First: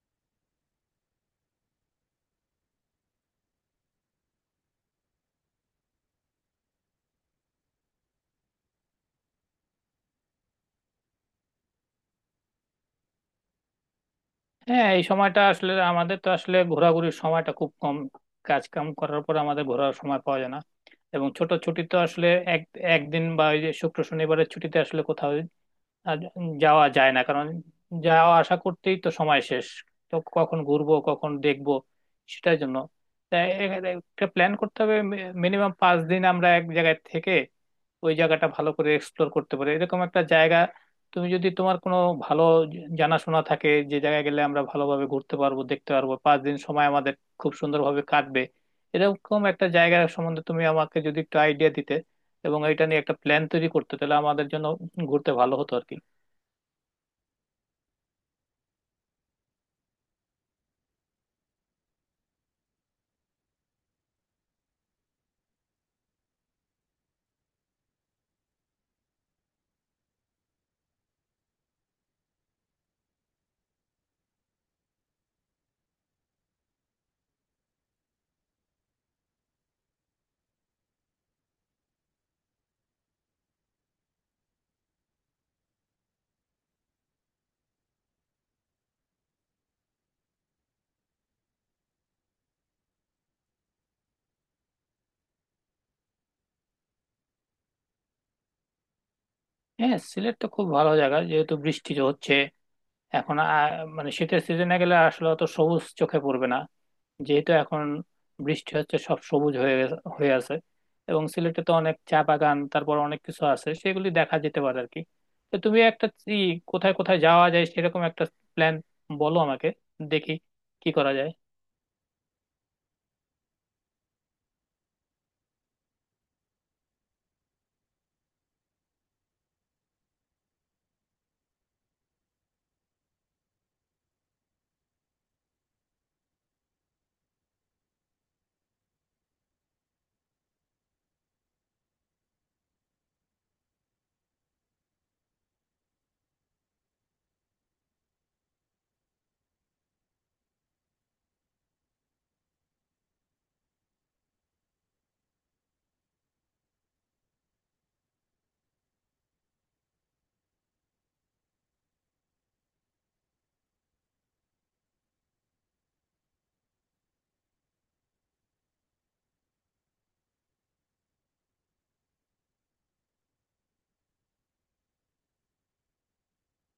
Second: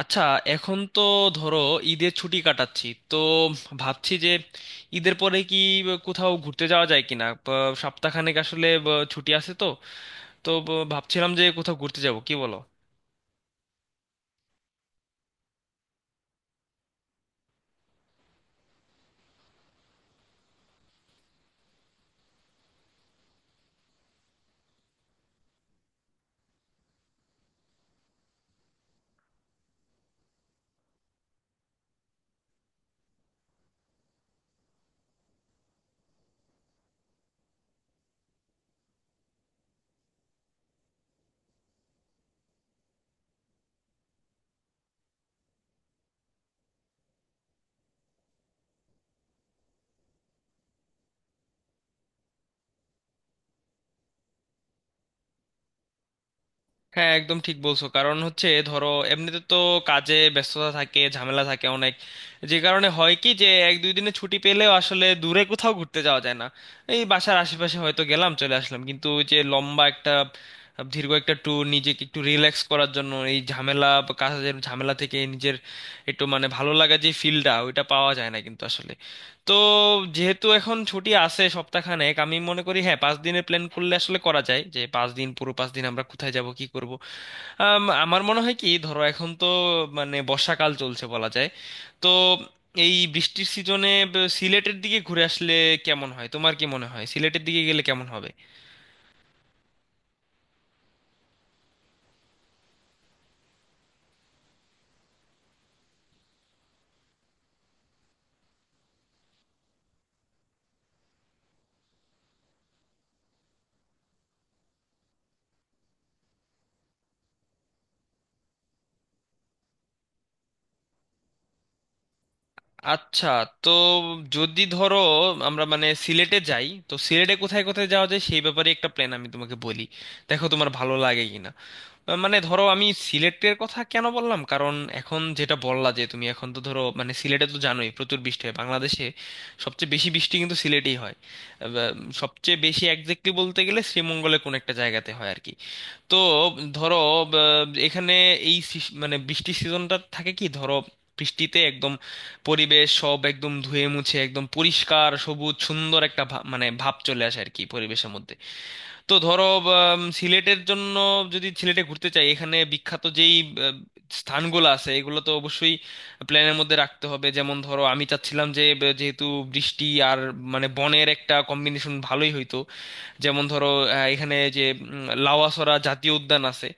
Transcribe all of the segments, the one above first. আচ্ছা, এখন তো ধরো ঈদের ছুটি কাটাচ্ছি। তো ভাবছি যে ঈদের পরে কি কোথাও ঘুরতে যাওয়া যায় কিনা। সপ্তাহখানেক আসলে ছুটি আছে তো তো ব- ভাবছিলাম যে কোথাও ঘুরতে যাব, কি বলো? হ্যাঁ, এই সময়টা আসলে আমাদের তো আসলে ঘোরাঘুরির সময়টা খুব কম। কাজ কাম করার পর আমাদের ঘোরার সময় পাওয়া যায় না। এবং ছোট ছুটি তো আসলে এক একদিন বা ওই যে শুক্র শনিবারের ছুটিতে আসলে কোথাও আর যাওয়া যায় না, কারণ যাওয়া আসা করতেই তো সময় শেষ। তো কখন ঘুরবো, কখন দেখবো সেটার জন্য তাই একটা প্ল্যান করতে হবে। মিনিমাম 5 দিন আমরা এক জায়গায় থেকে ওই জায়গাটা ভালো করে এক্সপ্লোর করতে পারে, এরকম একটা জায়গা। তুমি যদি তোমার কোনো ভালো জানাশোনা থাকে, যে জায়গায় গেলে আমরা ভালোভাবে ঘুরতে পারবো, দেখতে পারবো, 5 দিন সময় আমাদের খুব সুন্দরভাবে কাটবে, এরকম একটা জায়গা সম্বন্ধে তুমি আমাকে যদি একটু আইডিয়া দিতে এবং এটা নিয়ে একটা প্ল্যান তৈরি করতে তাহলে আমাদের জন্য ঘুরতে ভালো হতো আর কি। হ্যাঁ, একদম ঠিক বলছো। কারণ হচ্ছে ধরো এমনিতে তো কাজে ব্যস্ততা থাকে, ঝামেলা থাকে অনেক। যে কারণে হয় কি যে 1 2 দিনে ছুটি পেলেও আসলে দূরে কোথাও ঘুরতে যাওয়া যায় না। এই বাসার আশেপাশে হয়তো গেলাম, চলে আসলাম, কিন্তু ওই যে লম্বা একটা দীর্ঘ একটা ট্যুর নিজেকে একটু রিল্যাক্স করার জন্য এই ঝামেলা বা কাজের ঝামেলা থেকে নিজের একটু মানে ভালো লাগা যে ফিলটা ওইটা পাওয়া যায় না কিন্তু আসলে। তো যেহেতু এখন ছুটি আছে সপ্তাহখানেক, আমি মনে করি হ্যাঁ, 5 দিনের প্ল্যান করলে আসলে করা যায়, যে 5 দিন পুরো 5 দিন আমরা কোথায় যাব, কি করব। আমার মনে হয় কি, ধরো এখন তো মানে বর্ষাকাল চলছে বলা যায়। তো এই বৃষ্টির সিজনে সিলেটের দিকে ঘুরে আসলে কেমন হয়? তোমার কি মনে হয়, সিলেটের দিকে গেলে কেমন হবে? হ্যাঁ, সিলেট তো খুব ভালো জায়গা। যেহেতু বৃষ্টি হচ্ছে এখন মানে শীতের সিজনে গেলে আসলে অত সবুজ চোখে পড়বে না। যেহেতু এখন বৃষ্টি হচ্ছে, সব সবুজ হয়ে হয়ে আছে। এবং সিলেটে তো অনেক চা বাগান, তারপর অনেক কিছু আছে, সেগুলি দেখা যেতে পারে আর কি। তো তুমি একটা ই কোথায় কোথায় যাওয়া যায় সেরকম একটা প্ল্যান বলো আমাকে, দেখি কি করা যায়। আচ্ছা। তো যদি ধরো আমরা মানে সিলেটে যাই, তো সিলেটে কোথায় কোথায় যাওয়া যায় সেই ব্যাপারে একটা প্ল্যান আমি তোমাকে বলি, দেখো তোমার ভালো লাগে কিনা। মানে ধরো আমি সিলেটের কথা কেন বললাম? কারণ এখন যেটা বললা, যে তুমি এখন তো ধরো মানে সিলেটে তো জানোই প্রচুর বৃষ্টি হয়, বাংলাদেশে সবচেয়ে বেশি বৃষ্টি কিন্তু সিলেটেই হয়। আহ, সবচেয়ে বেশি, একজ্যাক্টলি বলতে গেলে শ্রীমঙ্গলে কোন একটা জায়গাতে হয় আর কি। তো ধরো আহ, এখানে মানে বৃষ্টির সিজনটা থাকে কি, ধরো বৃষ্টিতে একদম পরিবেশ সব একদম ধুয়ে মুছে একদম পরিষ্কার সবুজ সুন্দর একটা মানে ভাব চলে আসে আর কি পরিবেশের মধ্যে। তো ধরো সিলেটের জন্য, যদি সিলেটে ঘুরতে চাই, এখানে বিখ্যাত যেই আহ, স্থানগুলো আছে এগুলো তো অবশ্যই প্ল্যানের মধ্যে রাখতে হবে। যেমন ধরো আমি চাচ্ছিলাম যে যেহেতু বৃষ্টি আর মানে বনের একটা কম্বিনেশন ভালোই হইতো। যেমন ধরো এখানে যে লাউয়াছড়া জাতীয় উদ্যান আছে।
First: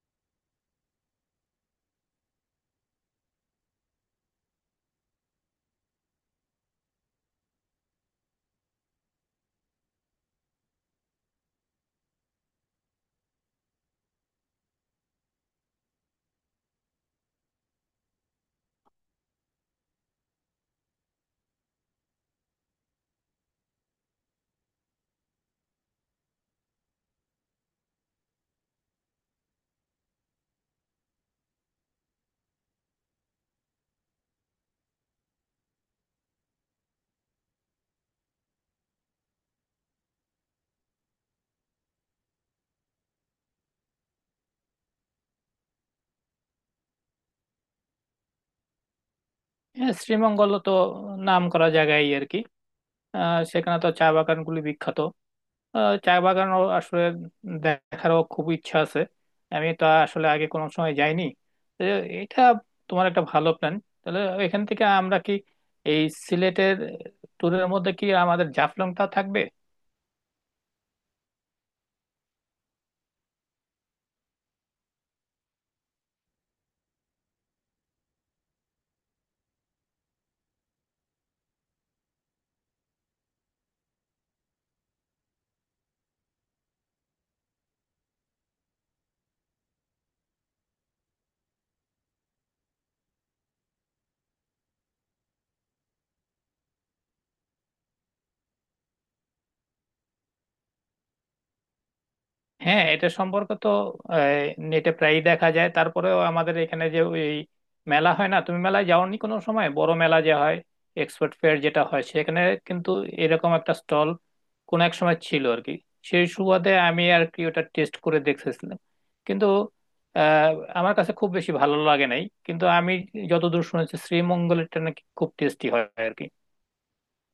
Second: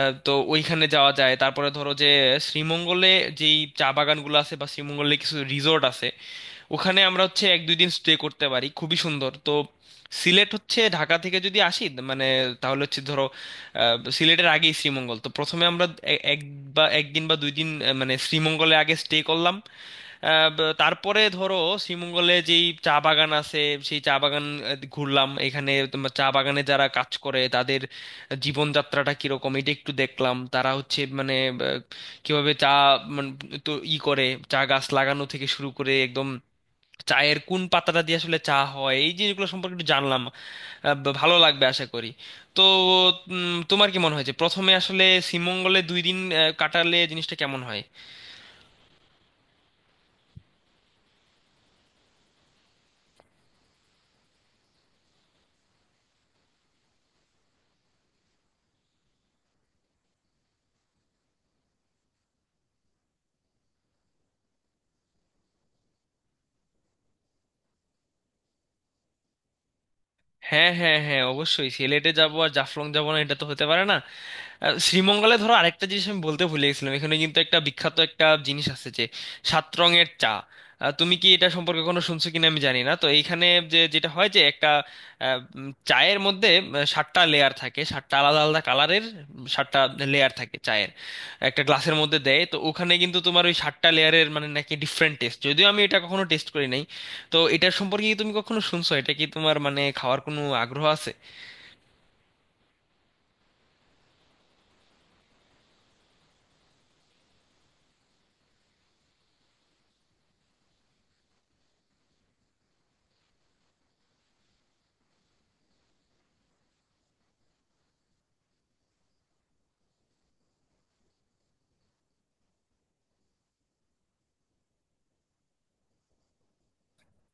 তো ওইখানে যাওয়া যায়। তারপরে ধরো যে শ্রীমঙ্গলে যেই চা বাগানগুলো আছে বা শ্রীমঙ্গলে কিছু রিসোর্ট আছে, ওখানে আমরা হচ্ছে 1 2 দিন স্টে করতে পারি, খুবই সুন্দর। তো সিলেট হচ্ছে ঢাকা থেকে যদি আসি, মানে তাহলে হচ্ছে ধরো সিলেটের আগেই শ্রীমঙ্গল, তো প্রথমে আমরা এক বা একদিন বা 2 দিন মানে শ্রীমঙ্গলে আগে স্টে করলাম। তারপরে ধরো শ্রীমঙ্গলে যেই চা বাগান আছে সেই চা বাগান ঘুরলাম। এখানে তোমার চা বাগানে যারা কাজ করে তাদের জীবনযাত্রাটা কিরকম এটা একটু দেখলাম, তারা হচ্ছে মানে কিভাবে চা, মানে তো ই করে, চা গাছ লাগানো থেকে শুরু করে একদম চায়ের কোন পাতাটা দিয়ে আসলে চা হয় এই জিনিসগুলো সম্পর্কে একটু জানলাম। বা ভালো লাগবে আশা করি। তো তোমার কি মনে হয় যে প্রথমে আসলে শ্রীমঙ্গলে 2 দিন কাটালে জিনিসটা কেমন হয়? হ্যাঁ, শ্রীমঙ্গল তো নাম করা জায়গায় আর কি। সেখানে তো চা বাগানগুলি বিখ্যাত। চা বাগান আসলে দেখারও খুব ইচ্ছা আছে। আমি তো আসলে আগে কোনো সময় যাইনি। তো এটা তোমার একটা ভালো প্ল্যান। তাহলে এখান থেকে আমরা কি এই সিলেটের ট্যুরের মধ্যে কি আমাদের জাফলংটা থাকবে? হ্যাঁ, হ্যাঁ, হ্যাঁ, অবশ্যই সিলেটে যাবো, আর জাফলং যাবো না এটা তো হতে পারে না। শ্রীমঙ্গলে ধরো আরেকটা জিনিস আমি বলতে ভুলে গেছিলাম, এখানে কিন্তু একটা বিখ্যাত একটা জিনিস আছে, যে সাত রঙের চা। তুমি কি এটা সম্পর্কে কোনো শুনছো কিনা আমি জানি না। তো এইখানে যেটা হয় যে একটা চায়ের মধ্যে 7টা লেয়ার থাকে, 7টা আলাদা আলাদা কালারের 7টা লেয়ার থাকে চায়ের, একটা গ্লাসের মধ্যে দেয়। তো ওখানে কিন্তু তোমার ওই 7টা লেয়ারের মানে নাকি ডিফারেন্ট টেস্ট, যদিও আমি এটা কখনো টেস্ট করি নাই। তো এটার সম্পর্কে কি তুমি কখনো শুনছো? এটা কি তোমার মানে খাওয়ার কোনো আগ্রহ আছে? হ্যাঁ, এটা সম্পর্ক তো নেটে প্রায়ই দেখা যায়। তারপরেও আমাদের এখানে যে এই মেলা হয় না, তুমি মেলায় যাওনি কোনো সময়, বড় মেলা যে হয় এক্সপোর্ট ফেয়ার যেটা হয় সেখানে, কিন্তু এরকম একটা স্টল কোন এক সময় ছিল আর কি। সেই সুবাদে আমি আর কি ওটা টেস্ট করে দেখেছিলাম, কিন্তু আহ, আমার কাছে খুব বেশি ভালো লাগে নাই। কিন্তু আমি যতদূর শুনেছি শ্রীমঙ্গলেরটা নাকি খুব টেস্টি হয় আর কি।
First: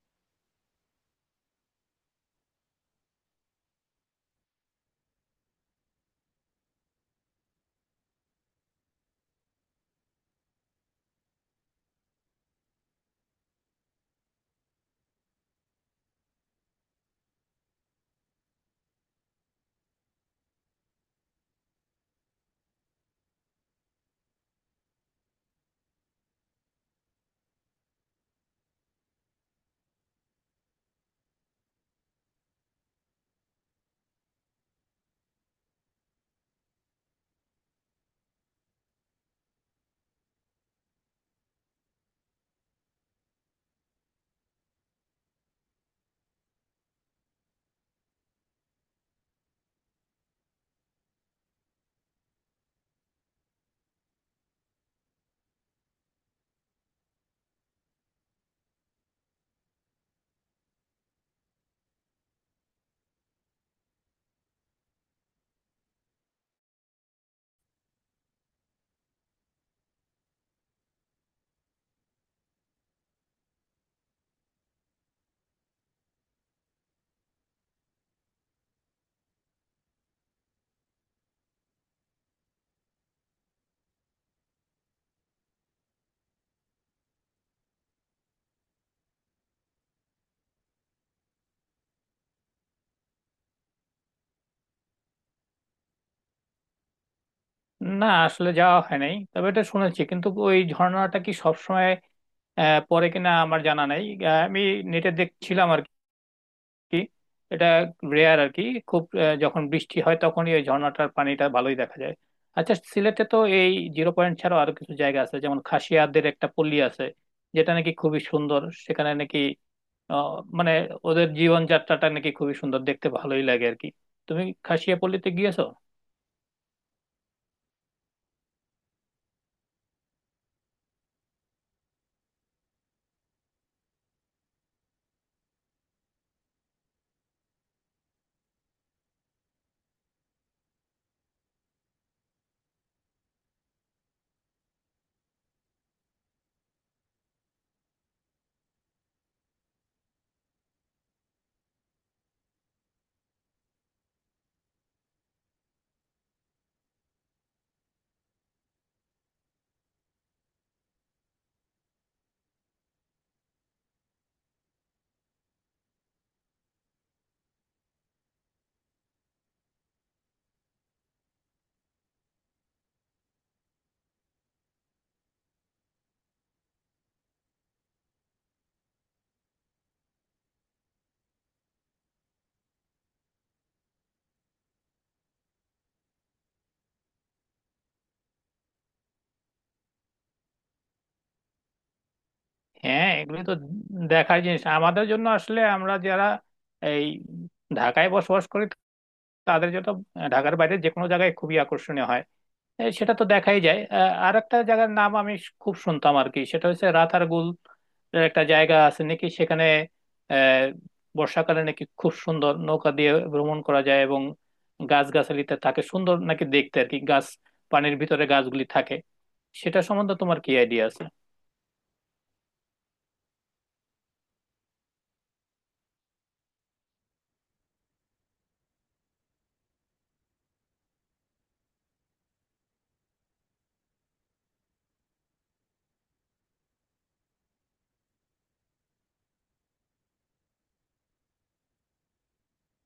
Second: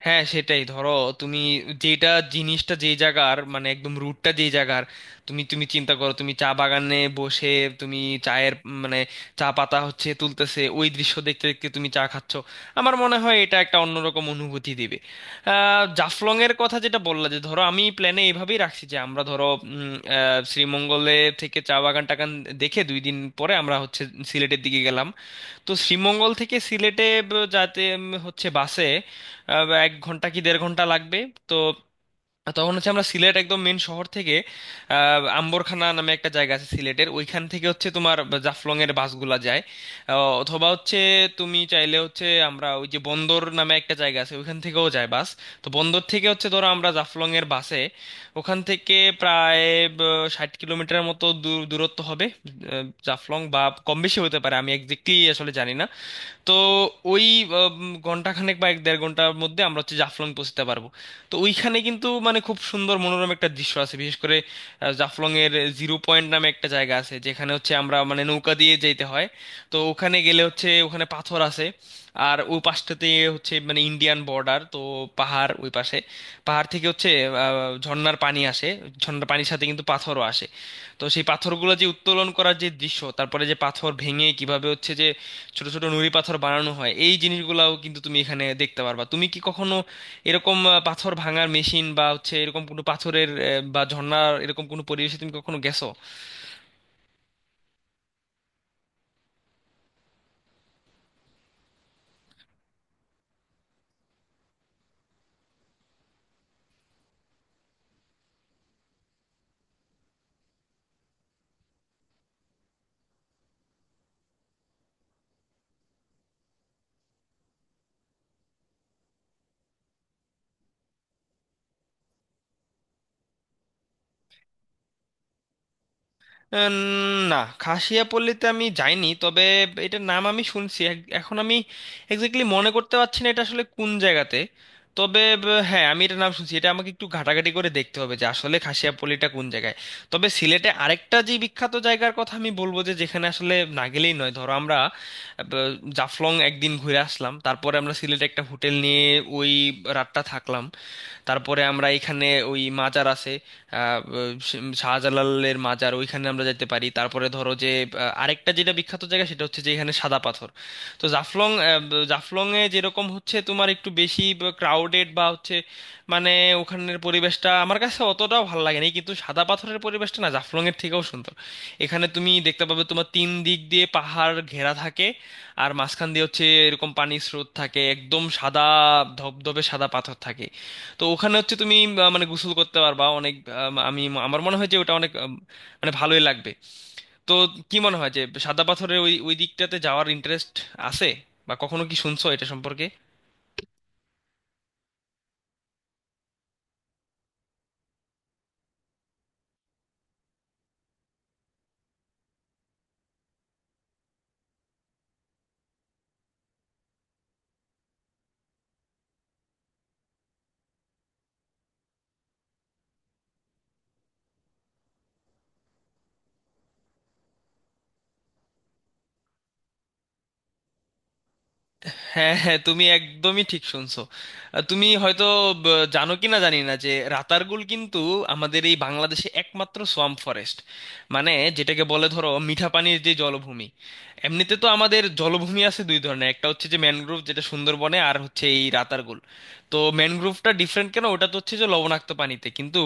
হ্যাঁ, সেটাই ধরো তুমি, যেটা জিনিসটা যে জায়গার মানে একদম রুটটা যে জায়গার। তুমি তুমি চিন্তা করো, তুমি চা বাগানে বসে তুমি চায়ের মানে চা পাতা হচ্ছে তুলতেছে ওই দৃশ্য দেখতে দেখতে তুমি চা খাচ্ছ। আমার মনে হয় এটা একটা অন্যরকম অনুভূতি দিবে। জাফলং এর কথা যেটা বললা, যে ধরো আমি প্ল্যানে এইভাবেই রাখছি যে আমরা ধরো শ্রীমঙ্গলে থেকে চা বাগান টাগান দেখে 2 দিন পরে আমরা হচ্ছে সিলেটের দিকে গেলাম। তো শ্রীমঙ্গল থেকে সিলেটে যাতে হচ্ছে বাসে 1 ঘন্টা কি দেড় ঘন্টা লাগবে। তো তখন হচ্ছে আমরা সিলেট একদম মেন শহর থেকে, আম্বরখানা নামে একটা জায়গা আছে সিলেটের, ওইখান থেকে হচ্ছে তোমার জাফলং এর বাসগুলা যায়। আহ, অথবা হচ্ছে তুমি চাইলে হচ্ছে আমরা ওই যে বন্দর নামে একটা জায়গা আছে, ওইখান থেকেও যায় বাস। তো বন্দর থেকে হচ্ছে ধরো আমরা জাফলং এর বাসে, ওখান থেকে প্রায় 60 কিলোমিটার মতো দূর দূরত্ব হবে জাফলং বা, কম বেশি হতে পারে, আমি একজ্যাক্টলি আসলে জানি না। তো ওই ঘন্টা খানেক বা এক দেড় ঘন্টার মধ্যে আমরা হচ্ছে জাফলং জাফলং পৌঁছতে পারবো। তো ওইখানে কিন্তু মানে খুব সুন্দর মনোরম একটা দৃশ্য আছে, বিশেষ করে জাফলং এর জিরো পয়েন্ট নামে একটা জায়গা আছে যেখানে হচ্ছে আমরা মানে নৌকা দিয়ে যেতে হয়। তো ওখানে গেলে হচ্ছে ওখানে পাথর আছে, আর ওই পাশটাতে হচ্ছে মানে ইন্ডিয়ান বর্ডার, তো পাহাড় ওই পাশে। পাহাড় থেকে হচ্ছে ঝর্ণার পানি আসে, ঝর্ণার পানির সাথে কিন্তু পাথরও আসে। তো সেই পাথরগুলো যে উত্তোলন করার যে দৃশ্য, তারপরে যে পাথর ভেঙে কিভাবে হচ্ছে যে ছোট ছোট নুড়ি পাথর বানানো হয় এই জিনিসগুলাও কিন্তু তুমি এখানে দেখতে পারবা। তুমি কি কখনো এরকম পাথর ভাঙার মেশিন বা হচ্ছে এরকম কোনো পাথরের বা ঝর্ণার এরকম কোনো পরিবেশে তুমি কখনো গেছো? না, আসলে যাওয়া হয় নাই, তবে এটা শুনেছি। কিন্তু ওই ঝর্ণাটা কি সবসময় পরে কিনা আমার জানা নাই। আমি নেটে দেখছিলাম আর কি, এটা রেয়ার আর কি। খুব যখন বৃষ্টি হয় তখনই ওই ঝর্ণাটার পানিটা ভালোই দেখা যায়। আচ্ছা, সিলেটে তো এই জিরো পয়েন্ট ছাড়াও আরো কিছু জায়গা আছে, যেমন খাসিয়াদের একটা পল্লী আছে যেটা নাকি খুবই সুন্দর। সেখানে নাকি আহ, মানে ওদের জীবনযাত্রাটা নাকি খুবই সুন্দর, দেখতে ভালোই লাগে আর কি। তুমি খাসিয়া পল্লীতে গিয়েছো? উম, না, খাসিয়াপল্লিতে আমি যাইনি, তবে এটার নাম আমি শুনছি। এখন আমি এক্স্যাক্টলি মনে করতে পারছি না এটা আসলে কোন জায়গাতে। তবে হ্যাঁ, আমি এটার নাম শুনছি, এটা আমাকে একটু ঘাটাঘাটি করে দেখতে হবে যে আসলে খাসিয়াপল্লিটা কোন জায়গায়। তবে সিলেটে আরেকটা যে বিখ্যাত জায়গার কথা আমি বলবো, যে যেখানে আসলে না গেলেই নয়। ধরো আমরা জাফলং একদিন ঘুরে আসলাম, তারপরে আমরা সিলেটে একটা হোটেল নিয়ে ওই রাতটা থাকলাম। তারপরে আমরা এখানে ওই মাজার আছে, আহ, শাহজালালের মাজার, ওইখানে আমরা যেতে পারি। তারপরে ধরো যে আরেকটা যেটা বিখ্যাত জায়গা, সেটা হচ্ছে যে এখানে সাদা পাথর। তো জাফলংয়ে যেরকম হচ্ছে তোমার একটু বেশি ক্রাউডেড, বা হচ্ছে মানে ওখানের পরিবেশটা আমার কাছে অতটাও ভালো লাগেনি, কিন্তু সাদা পাথরের পরিবেশটা না জাফলং এর থেকেও সুন্দর। এখানে তুমি দেখতে পাবে তোমার তিন দিক দিয়ে পাহাড় ঘেরা থাকে, আর মাঝখান দিয়ে হচ্ছে এরকম পানির স্রোত থাকে, একদম সাদা ধবধবে সাদা পাথর থাকে। তো ওখানে হচ্ছে তুমি মানে গোসল করতে পারবা অনেক। আম, আমি আমার মনে হয় যে ওটা অনেক, মানে ভালোই লাগবে। তো কি মনে হয় যে সাদা পাথরের ওই ওই দিকটাতে যাওয়ার ইন্টারেস্ট আছে? বা কখনো কি শুনছো এটা সম্পর্কে? হ্যাঁ, এগুলো তো দেখার জিনিস। আমাদের জন্য আসলে, আমরা যারা এই ঢাকায় বসবাস করি তাদের জন্য ঢাকার বাইরে যে কোনো জায়গায় খুবই আকর্ষণীয় হয়, সেটা তো দেখাই যায়। আর একটা জায়গার নাম আমি খুব শুনতাম আর কি, সেটা হচ্ছে রাতারগুল। এর একটা জায়গা আছে নাকি, সেখানে আহ বর্ষাকালে নাকি খুব সুন্দর নৌকা দিয়ে ভ্রমণ করা যায় এবং গাছগাছালিতে থাকে সুন্দর নাকি দেখতে আর কি, গাছ পানির ভিতরে গাছগুলি থাকে। সেটা সম্বন্ধে তোমার কি আইডিয়া আছে? হ্যাঁ, হ্যাঁ, তুমি একদমই ঠিক শুনছো। তুমি হয়তো জানো কি না জানি না যে রাতারগুল কিন্তু আমাদের এই বাংলাদেশে একমাত্র সোয়াম্প ফরেস্ট, মানে যেটাকে বলে ধরো মিঠা পানির যে জলভূমি। এমনিতে তো আমাদের জলভূমি আছে দুই ধরনের, একটা হচ্ছে যে ম্যানগ্রোভ যেটা সুন্দরবনে, আর হচ্ছে এই রাতারগুল। তো ম্যানগ্রোভটা ডিফারেন্ট কেন? ওটা তো হচ্ছে যে লবণাক্ত পানিতে, কিন্তু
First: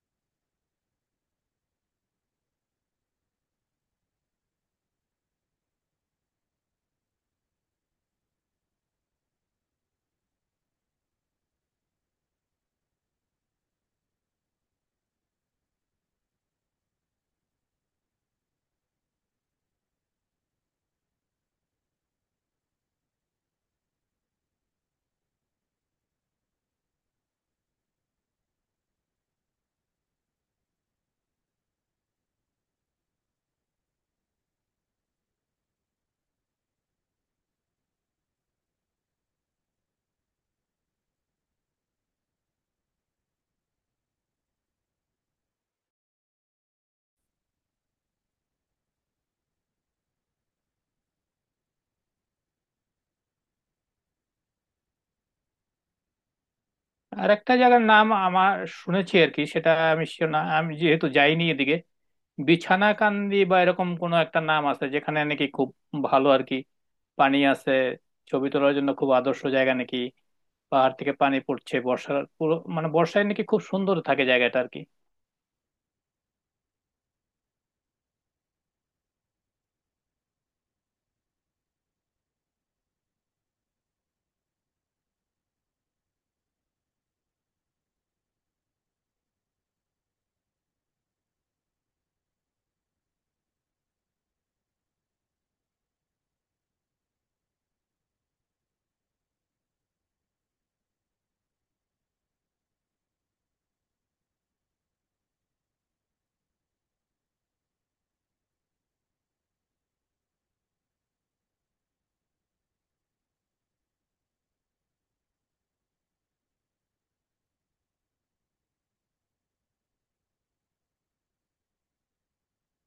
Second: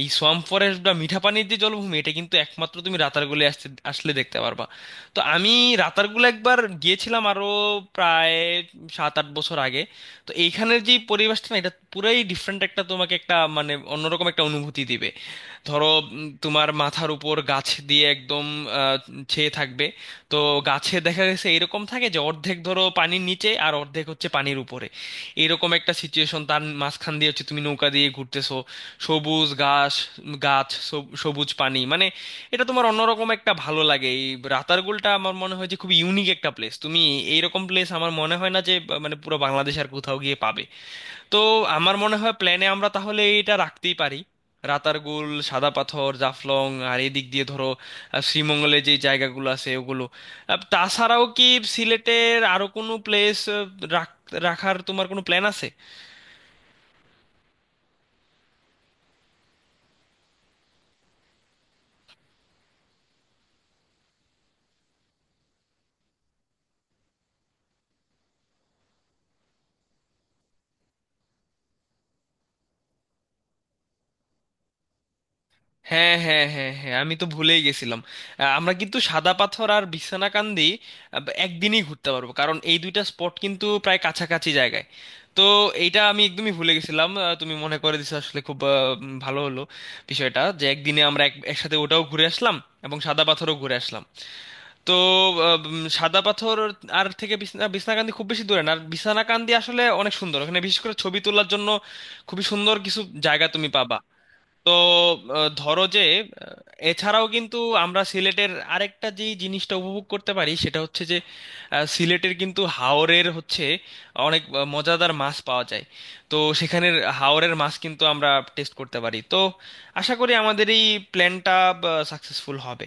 এই সোয়াম্প ফরেস্ট বা মিঠা পানির যে জলভূমি এটা কিন্তু একমাত্র তুমি রাতারগুলে আসতে আসলে দেখতে পারবা। তো আমি রাতারগুল একবার গিয়েছিলাম, আরো প্রায় 7 8 বছর আগে। তো এইখানের যে পরিবেশটা না এটা পুরাই ডিফারেন্ট, একটা তোমাকে একটা মানে অন্যরকম একটা অনুভূতি দিবে। ধরো তোমার মাথার উপর গাছ দিয়ে একদম আহ, ছেয়ে থাকবে। তো গাছে দেখা গেছে এরকম থাকে যে অর্ধেক ধরো পানির নিচে আর অর্ধেক হচ্ছে পানির উপরে, এরকম একটা সিচুয়েশন। তার মাঝখান দিয়ে হচ্ছে তুমি নৌকা দিয়ে ঘুরতেছো, সবুজ ঘাস, গাছ, সবুজ পানি, মানে এটা তোমার অন্যরকম একটা ভালো লাগে। এই রাতারগুলটা আমার মনে হয় যে খুব ইউনিক একটা প্লেস, তুমি এইরকম প্লেস আমার মনে হয় না যে মানে পুরো বাংলাদেশ আর কোথাও গিয়ে পাবে। তো আমার মনে হয় প্ল্যানে আমরা তাহলে এটা রাখতেই পারি — রাতারগুল, সাদা পাথর, জাফলং, আর এদিক দিয়ে ধরো শ্রীমঙ্গলে যে জায়গাগুলো আছে ওগুলো। তাছাড়াও কি সিলেটের আরো কোনো প্লেস রাখার তোমার কোনো প্ল্যান আছে? আর একটা জায়গার নাম আমার শুনেছি আর কি, সেটা আমি sure না, আমি যেহেতু যাইনি এদিকে। বিছানাকান্দি বা এরকম কোনো একটা নাম আছে যেখানে নাকি খুব ভালো আর কি পানি আছে, ছবি তোলার জন্য খুব আদর্শ জায়গা নাকি, পাহাড় থেকে পানি পড়ছে বর্ষার পুরো মানে বর্ষায় নাকি খুব সুন্দর থাকে জায়গাটা আর কি। হ্যাঁ, হ্যাঁ, হ্যাঁ, হ্যাঁ, আমি তো ভুলেই গেছিলাম। আমরা কিন্তু সাদা পাথর আর বিছনাকান্দি আহ, একদিনই ঘুরতে পারবো, কারণ এই দুইটা স্পট কিন্তু প্রায় কাছাকাছি জায়গায়। তো এইটা আমি একদমই ভুলে গেছিলাম, তুমি মনে করে দিছো আসলে, খুব ভালো হলো বিষয়টা যে একদিনে আমরা একসাথে ওটাও ঘুরে আসলাম এবং সাদা পাথরও ঘুরে আসলাম। তো সাদা পাথর আর থেকে বিছনাকান্দি খুব বেশি দূরে না। আর বিছনাকান্দি আসলে অনেক সুন্দর, ওখানে বিশেষ করে ছবি তোলার জন্য খুবই সুন্দর কিছু জায়গা তুমি পাবা। তো ধরো যে এছাড়াও কিন্তু আমরা সিলেটের আরেকটা যে জিনিসটা উপভোগ করতে পারি সেটা হচ্ছে যে সিলেটের কিন্তু হাওরের হচ্ছে অনেক মজাদার মাছ পাওয়া যায়। তো সেখানের হাওরের মাছ কিন্তু আমরা টেস্ট করতে পারি। তো আশা করি আমাদের এই প্ল্যানটা সাকসেসফুল হবে।